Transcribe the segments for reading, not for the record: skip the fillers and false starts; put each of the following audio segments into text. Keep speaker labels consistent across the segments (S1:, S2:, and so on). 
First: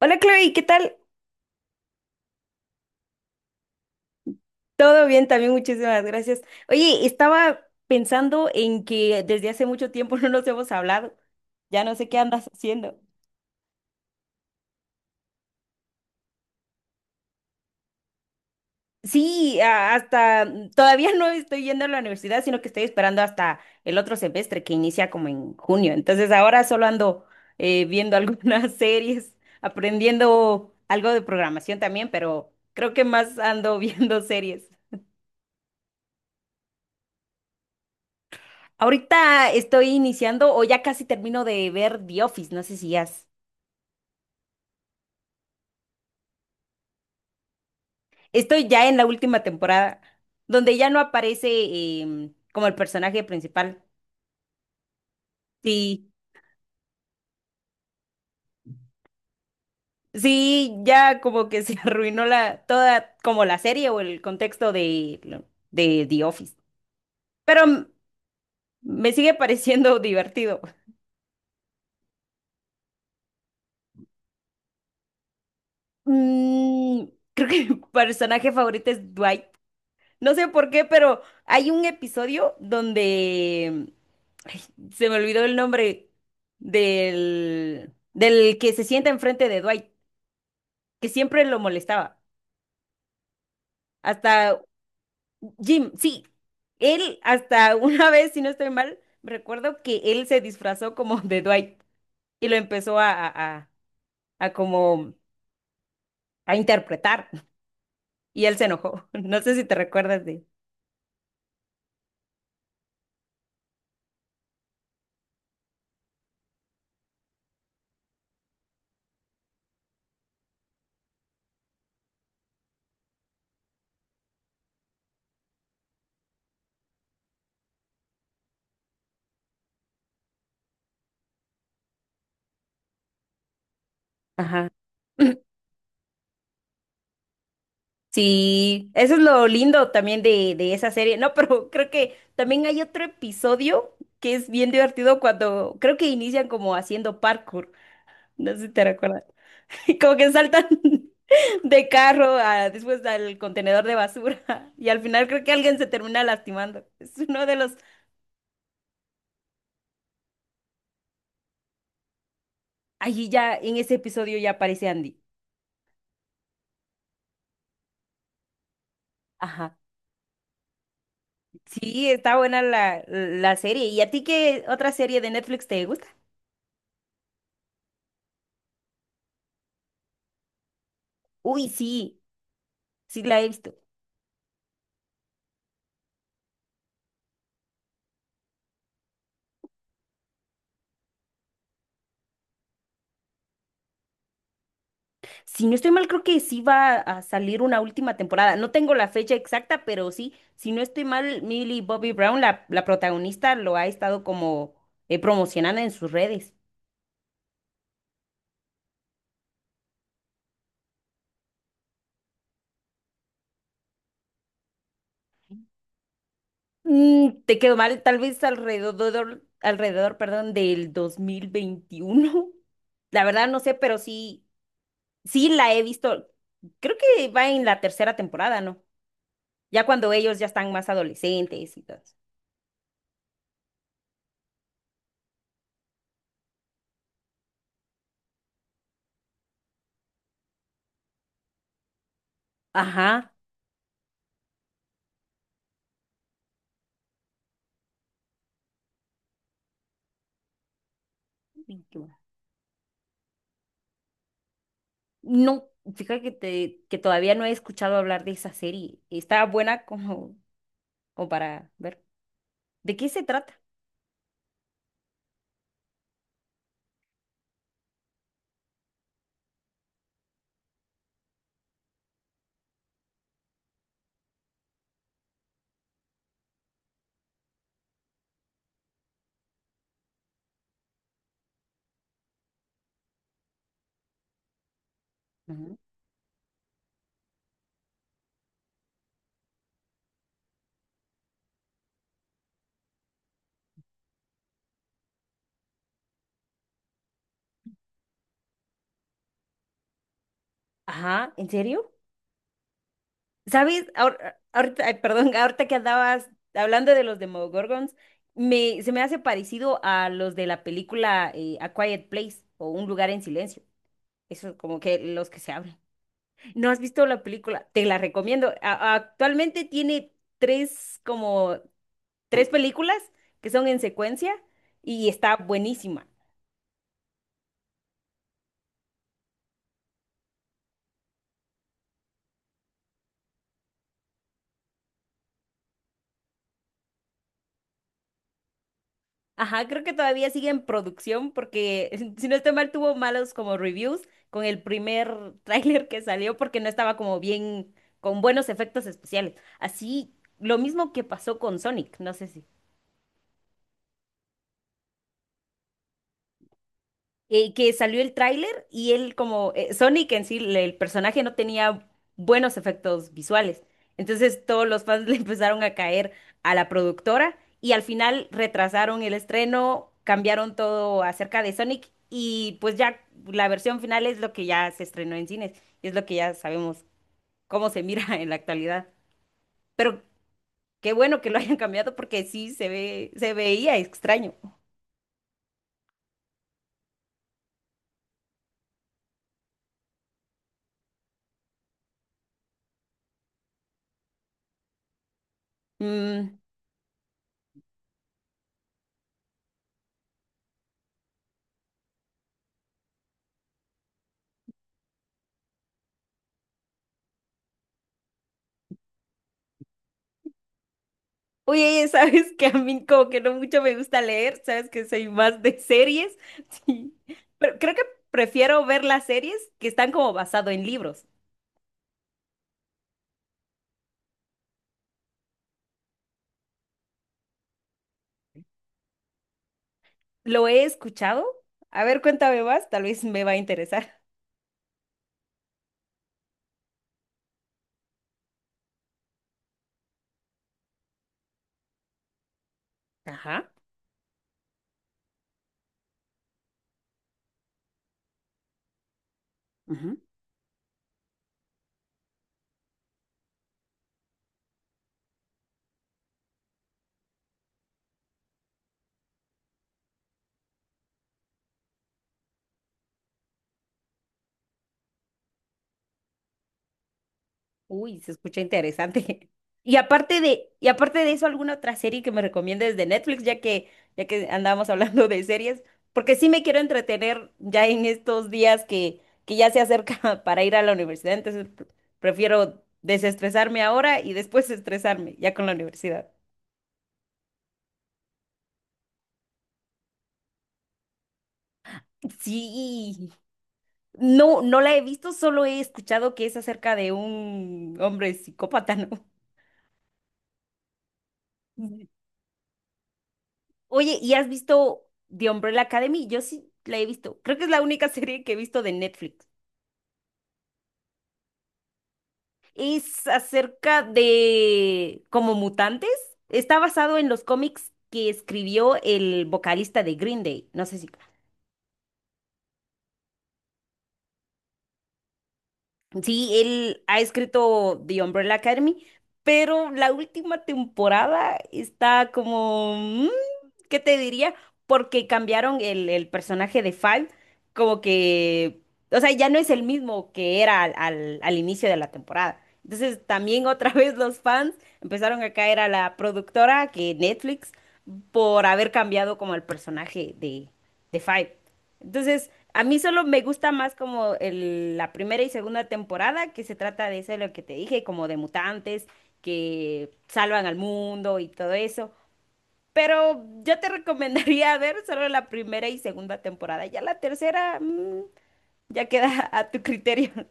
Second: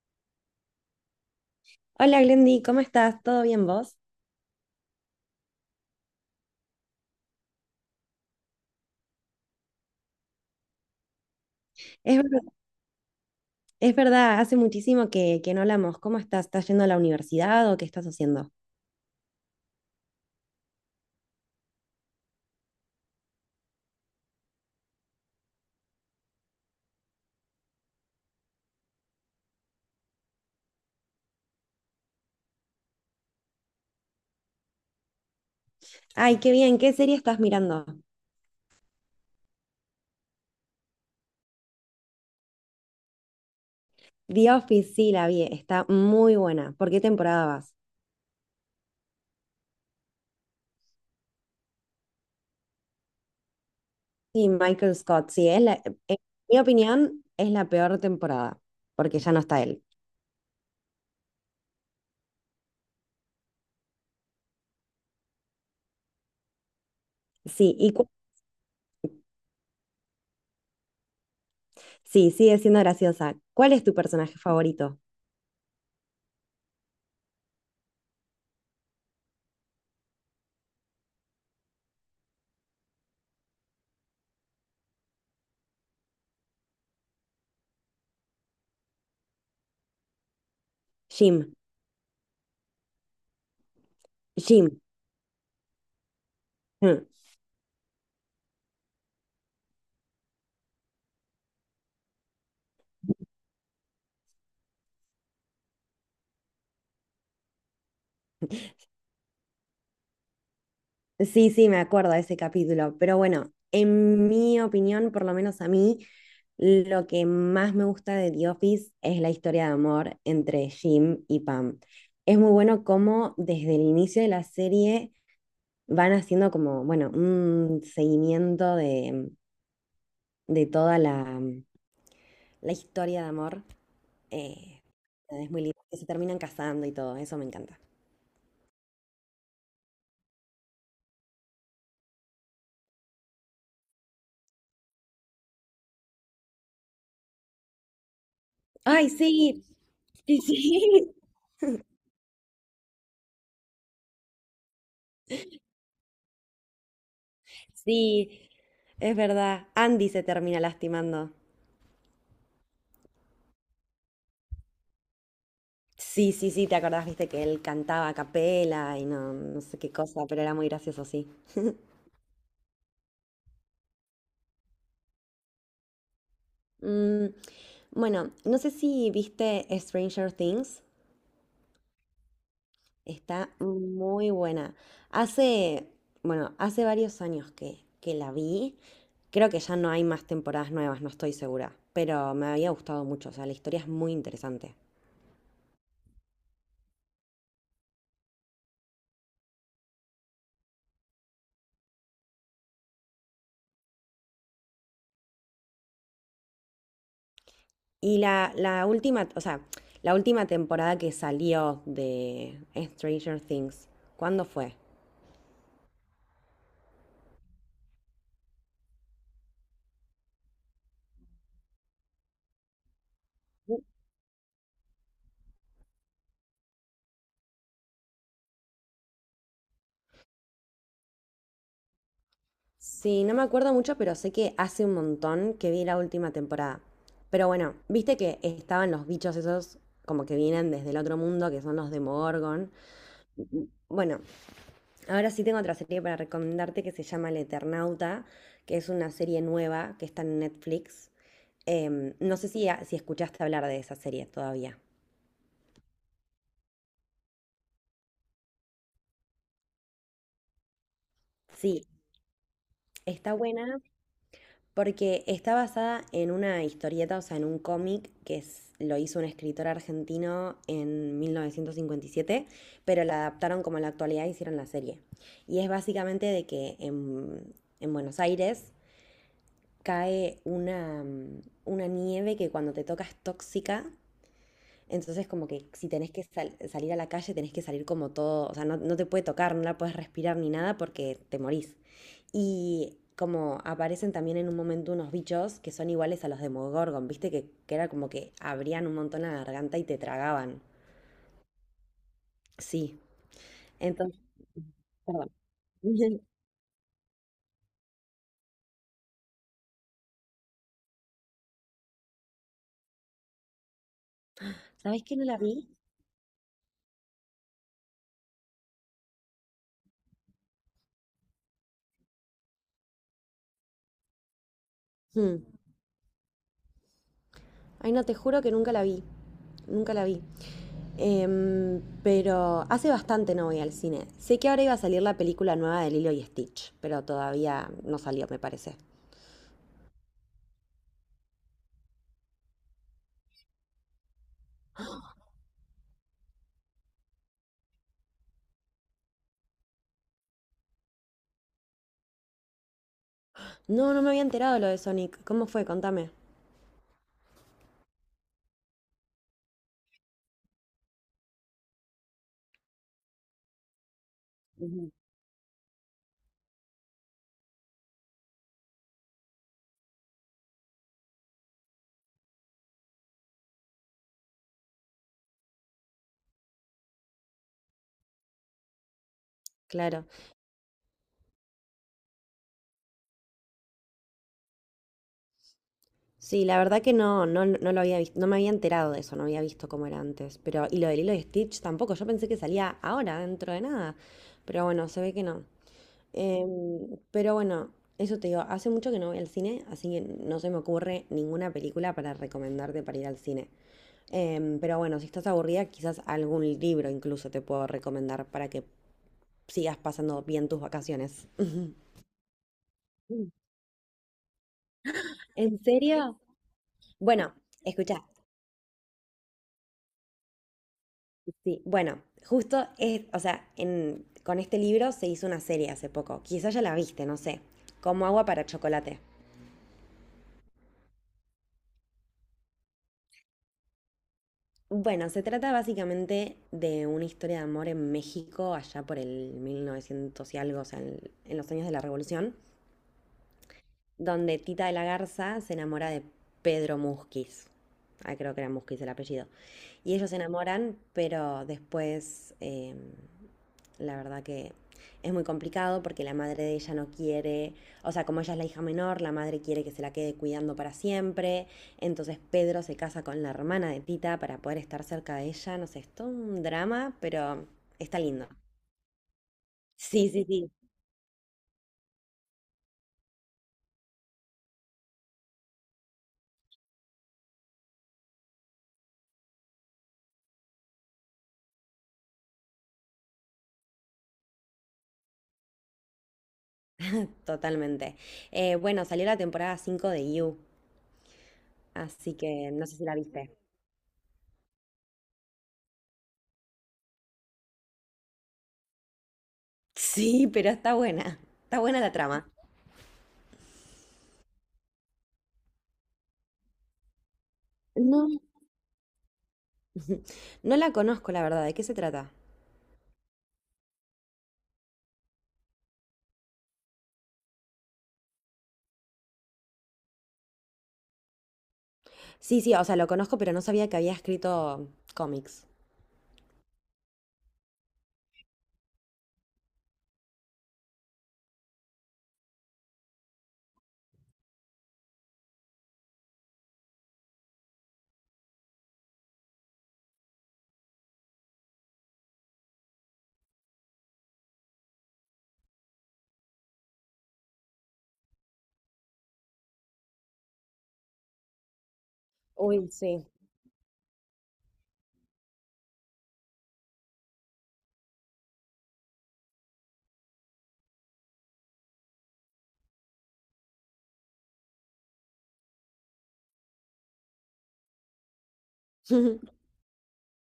S1: Hola Chloe, ¿qué tal?
S2: Hola Glendy, ¿cómo estás? ¿Todo bien vos?
S1: Todo bien también, muchísimas gracias. Oye, estaba pensando en que desde hace mucho tiempo no nos hemos hablado. Ya no sé
S2: Es
S1: qué
S2: verdad,
S1: andas haciendo.
S2: es verdad, hace muchísimo que no hablamos. ¿Cómo estás? ¿Estás yendo a la universidad o qué estás haciendo?
S1: Sí, todavía no estoy yendo a la universidad, sino que estoy esperando hasta el otro semestre que inicia como en junio. Entonces ahora solo ando viendo algunas series, aprendiendo algo de programación también, pero creo que más ando viendo series.
S2: Ay, qué bien, ¿qué serie estás mirando?
S1: Ahorita estoy iniciando o ya casi termino de ver The Office, no sé si has.
S2: The Office, sí, la vi, está muy buena. ¿Por qué temporada vas?
S1: Estoy ya en la última temporada, donde ya no aparece como el personaje principal.
S2: Sí, Michael Scott, sí,
S1: Sí,
S2: en mi opinión es la peor temporada, porque ya no está él.
S1: sí, ya como que se arruinó la toda como la serie o el contexto de de The Office. Pero
S2: Sí, y cu-
S1: me sigue pareciendo divertido.
S2: sí, sigue siendo graciosa. ¿Cuál es tu personaje favorito?
S1: Mm, creo que mi personaje favorito es Dwight. No sé por qué, pero hay un episodio donde ay, se me olvidó el nombre del que se sienta enfrente de Dwight, que siempre
S2: Jim.
S1: lo molestaba. Hasta
S2: Jim.
S1: Jim, sí. Él hasta una vez, si no estoy mal, recuerdo que él se disfrazó como de Dwight y lo empezó a como a interpretar y él se enojó. No sé si te recuerdas de.
S2: Sí, sí, me acuerdo de ese capítulo, pero bueno, en mi opinión, por lo menos a mí, lo que más me gusta de The Office es la historia de amor entre Jim y Pam. Es muy bueno cómo desde el inicio de la serie van haciendo como, bueno, un seguimiento de toda la historia de amor.
S1: Ajá.
S2: Eh, es muy lindo, que se terminan casando y todo, eso me encanta.
S1: Sí, eso es lo lindo también de esa serie. No, pero creo que también hay otro episodio que es bien divertido cuando creo que inician como haciendo parkour. No sé si te
S2: Ay,
S1: recuerdas.
S2: sí,
S1: Como que
S2: sí,
S1: saltan
S2: sí.
S1: de carro a, después al contenedor de basura. Y al final creo que alguien se termina lastimando. Es uno de los.
S2: Sí, es verdad. Andy se termina lastimando.
S1: Allí ya, en ese episodio ya aparece Andy.
S2: Sí, sí, sí, te acordás, viste que él cantaba a capela y no, no
S1: Ajá.
S2: sé qué cosa, pero era muy gracioso, sí.
S1: Sí, está buena la, la serie. ¿Y a ti qué otra serie de Netflix te gusta?
S2: Mm, bueno, no sé si viste Stranger Things.
S1: Uy, sí, sí la he
S2: Está
S1: visto.
S2: muy buena. Hace, bueno, hace varios años que la vi. Creo que ya no hay más temporadas nuevas, no estoy segura. Pero me había gustado mucho. O sea, la historia es muy interesante.
S1: Si no estoy mal, creo que sí va a salir una última temporada. No tengo la fecha exacta, pero sí, si no estoy mal, Millie Bobby Brown, la protagonista, lo ha estado como promocionando en sus redes.
S2: Y la última, o sea, la última temporada que salió de Stranger Things, ¿cuándo fue?
S1: Mm, te quedó mal, tal vez alrededor, alrededor, perdón, del 2021. La verdad no sé, pero sí, sí la he visto. Creo que va en la tercera temporada, ¿no? Ya cuando ellos ya están más adolescentes y todo eso.
S2: Sí, no me acuerdo mucho, pero sé que hace un montón que vi la última temporada. Pero bueno, viste que estaban los bichos esos como que vienen desde el otro mundo, que son los Demogorgon.
S1: Ajá.
S2: Bueno, ahora sí tengo otra serie para recomendarte que se llama El Eternauta, que es una serie nueva que está en Netflix. No sé si escuchaste hablar de esa serie todavía.
S1: No, fíjate que, que todavía no he escuchado hablar de esa serie. Está buena como, como para
S2: Sí,
S1: ver. ¿De qué se
S2: está
S1: trata?
S2: buena. Porque está basada en una historieta, o sea, en un cómic lo hizo un escritor argentino en 1957, pero la adaptaron como a la actualidad e hicieron la serie. Y es básicamente de que en Buenos Aires cae una, una nieve que cuando te toca es tóxica, entonces, como que
S1: Ujú.
S2: si tenés que salir a la calle, tenés que salir como todo, o sea, no, no te puede tocar, no la puedes respirar ni nada porque te morís. Y como aparecen también en un momento unos bichos que son iguales a los de Mogorgon, viste que era como que abrían un montón la garganta y te tragaban.
S1: Ajá, ¿en serio?
S2: Sí.
S1: ¿Sabes?
S2: Entonces,
S1: Ahorita, ay,
S2: perdón.
S1: perdón, ahorita que andabas hablando de los Demogorgons, se me hace parecido a los de la película A Quiet Place o Un lugar en silencio. Eso como que
S2: ¿Sabés que no
S1: los
S2: la
S1: que se
S2: vi?
S1: hablan. ¿No has visto la película? Te la recomiendo. Actualmente tiene tres como tres películas que son en secuencia y está
S2: Hmm.
S1: buenísima.
S2: Ay, no, te juro que nunca la vi. Nunca la vi. Pero hace bastante no voy al cine. Sé que ahora iba a salir la película nueva de Lilo y Stitch, pero todavía no salió, me parece.
S1: Ajá, creo que todavía sigue en producción porque, si no estoy mal, tuvo malos como reviews con el primer tráiler que salió porque no estaba como bien, con buenos efectos especiales. Así, lo mismo que pasó con Sonic, no sé si.
S2: No, no me había enterado lo de Sonic. ¿Cómo fue? Contame.
S1: Que salió el tráiler y él como Sonic en sí, el personaje no tenía buenos efectos visuales. Entonces todos los fans le empezaron a caer a la productora y al final retrasaron el estreno, cambiaron todo acerca de Sonic y pues ya la versión final es lo que ya se estrenó en cines y es lo que ya sabemos cómo se mira en la actualidad. Pero
S2: Claro.
S1: qué bueno que lo hayan cambiado porque sí se ve, se veía extraño.
S2: Sí, la verdad que no, no, no lo había visto, no me había enterado de eso, no había visto cómo era antes. Pero, y lo de Lilo y Stitch tampoco, yo pensé que salía ahora, dentro de nada. Pero bueno, se ve que no.
S1: Mm.
S2: Pero bueno, eso te digo, hace mucho que no voy al cine, así que no se me ocurre ninguna película para recomendarte para ir al cine. Pero bueno, si estás aburrida, quizás algún libro incluso te puedo recomendar para que sigas pasando bien tus vacaciones.
S1: Oye, sabes que a mí como que no mucho me gusta leer, sabes que soy más de
S2: ¿En
S1: series,
S2: serio?
S1: sí,
S2: Bueno,
S1: pero creo que
S2: escucha,
S1: prefiero ver las series que están como basado en libros.
S2: sí, bueno, justo es, o sea, con este libro se hizo una serie hace poco, quizás ya la viste, no sé, Como agua para chocolate.
S1: ¿Lo he escuchado? A ver, cuéntame más, tal vez me va a interesar.
S2: Bueno, se trata básicamente de una historia de amor en México, allá por el 1900 y algo, o sea, en los años de la Revolución,
S1: Ajá.
S2: donde Tita de la Garza se enamora de Pedro Musquiz. Ah, creo que era Musquiz el apellido. Y ellos se enamoran, pero después la verdad que es muy complicado porque la madre de ella no quiere, o sea, como ella es la hija menor, la madre quiere que se la quede cuidando para siempre. Entonces Pedro se casa con la hermana de Tita para poder estar cerca de ella. No sé, es todo un drama, pero está
S1: Uy, se
S2: lindo.
S1: escucha interesante.
S2: Sí, sí, sí.
S1: Y aparte de eso, ¿alguna otra serie que me recomiendes de Netflix, ya que andábamos hablando de series? Porque sí me quiero entretener ya en estos días que ya se acerca para ir a la universidad, entonces prefiero desestresarme ahora y después estresarme ya con la universidad.
S2: Totalmente. Bueno, salió la temporada 5 de You, así que no sé si la
S1: Sí,
S2: viste.
S1: no, no la he visto, solo he escuchado que es acerca de un hombre psicópata, ¿no?
S2: Sí, pero está buena. Está buena la trama.
S1: Oye, ¿y has visto The Umbrella Academy? Yo sí la he visto. Creo que es la única
S2: No,
S1: serie que he visto de Netflix.
S2: no la conozco, la verdad. ¿De qué se trata?
S1: Es acerca de como mutantes. Está basado en los cómics que escribió el vocalista de Green Day. No sé si...
S2: Sí, sí, o sea, lo conozco, pero no sabía que había escrito cómics.
S1: Sí, él ha escrito The Umbrella Academy, pero la última temporada está como... mm, ¿qué te diría? Porque cambiaron el personaje de Five, como que o sea, ya no es el mismo que era al inicio de la temporada. Entonces, también otra vez los fans empezaron a caer a la productora, que Netflix, por haber cambiado como el personaje de Five. Entonces,
S2: Uy,
S1: a mí solo
S2: sí.
S1: me gusta más como la primera y segunda temporada, que se trata de eso, lo que te dije, como de mutantes que salvan al mundo y todo eso. Pero yo te recomendaría ver solo la primera y segunda temporada. Ya la tercera. Ya queda a tu criterio.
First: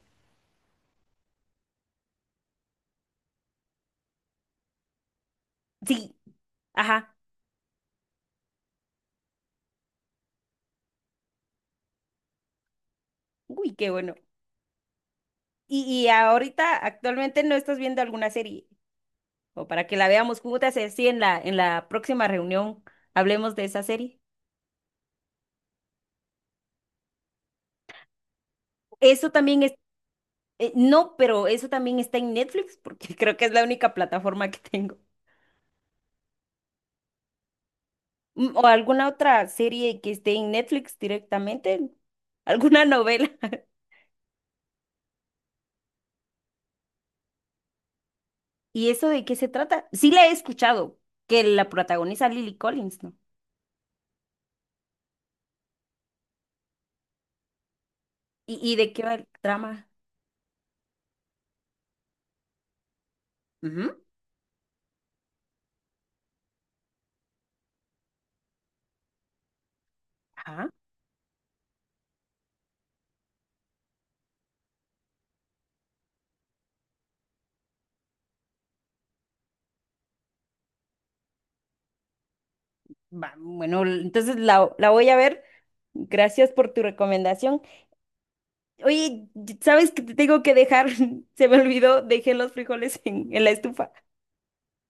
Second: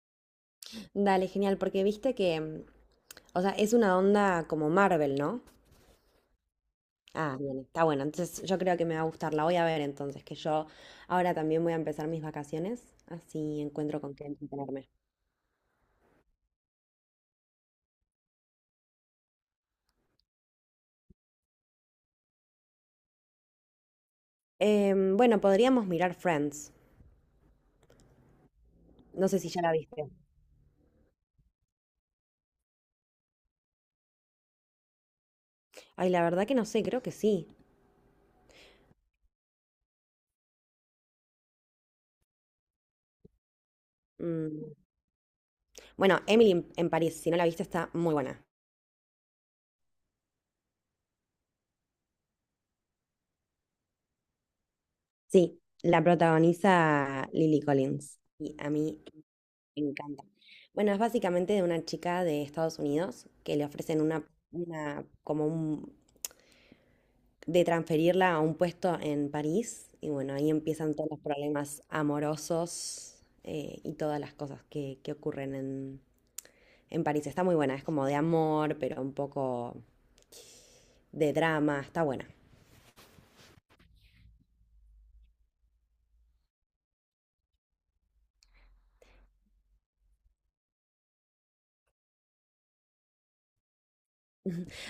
S2: Dale, genial, porque viste que, o sea, es una onda como Marvel, ¿no?
S1: Sí, ajá.
S2: Ah, bien, está bueno. Entonces yo creo que me va a gustar. La voy a ver entonces, que yo ahora también voy a empezar mis vacaciones, así
S1: Uy, qué
S2: encuentro con
S1: bueno.
S2: qué entretenerme.
S1: Y ahorita, actualmente no estás viendo alguna serie. O para que la veamos juntas, sí, en la próxima reunión hablemos de esa serie.
S2: Bueno, podríamos mirar Friends. No
S1: Eso
S2: sé si
S1: también
S2: ya la
S1: es,
S2: viste.
S1: no, pero eso también está en Netflix, porque creo que es la única plataforma que tengo.
S2: Ay, la verdad que no sé, creo que sí.
S1: O alguna otra serie que esté en Netflix directamente, alguna novela.
S2: Mm, Bueno, Emily en París, si no la viste, está muy buena.
S1: ¿Y eso de qué se trata? Sí la he escuchado, que la protagoniza Lily Collins, ¿no?
S2: Sí, la protagoniza Lily Collins y a
S1: Y de
S2: mí
S1: qué va el
S2: me
S1: trama?
S2: encanta. Bueno, es básicamente de una chica de Estados Unidos que le ofrecen de transferirla a un puesto en París y bueno, ahí
S1: Ajá.
S2: empiezan todos los problemas amorosos y todas las cosas que ocurren en París. Está muy buena, es como de amor, pero un poco de drama, está buena.
S1: Va, bueno, entonces la voy a ver. Gracias por tu recomendación. Oye, ¿sabes que te tengo que dejar? Se me olvidó, dejé los frijoles en la estufa.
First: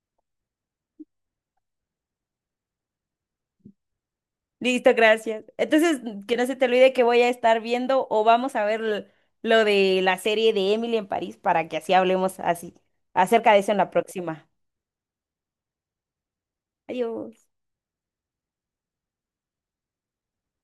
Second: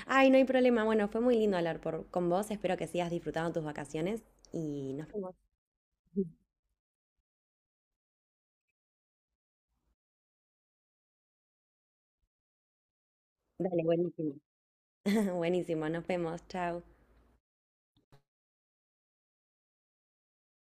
S2: Ay, no hay problema. Bueno, fue muy lindo hablar por, con vos. Espero que sigas disfrutando tus vacaciones
S1: Listo,
S2: y nos vemos.
S1: gracias. Entonces, que no se te olvide que voy a estar viendo o vamos a ver lo de la serie de Emily en París para que así hablemos así acerca de eso en
S2: Dale,
S1: la
S2: buenísimo.
S1: próxima.
S2: Buenísimo, nos vemos, chao.
S1: Adiós.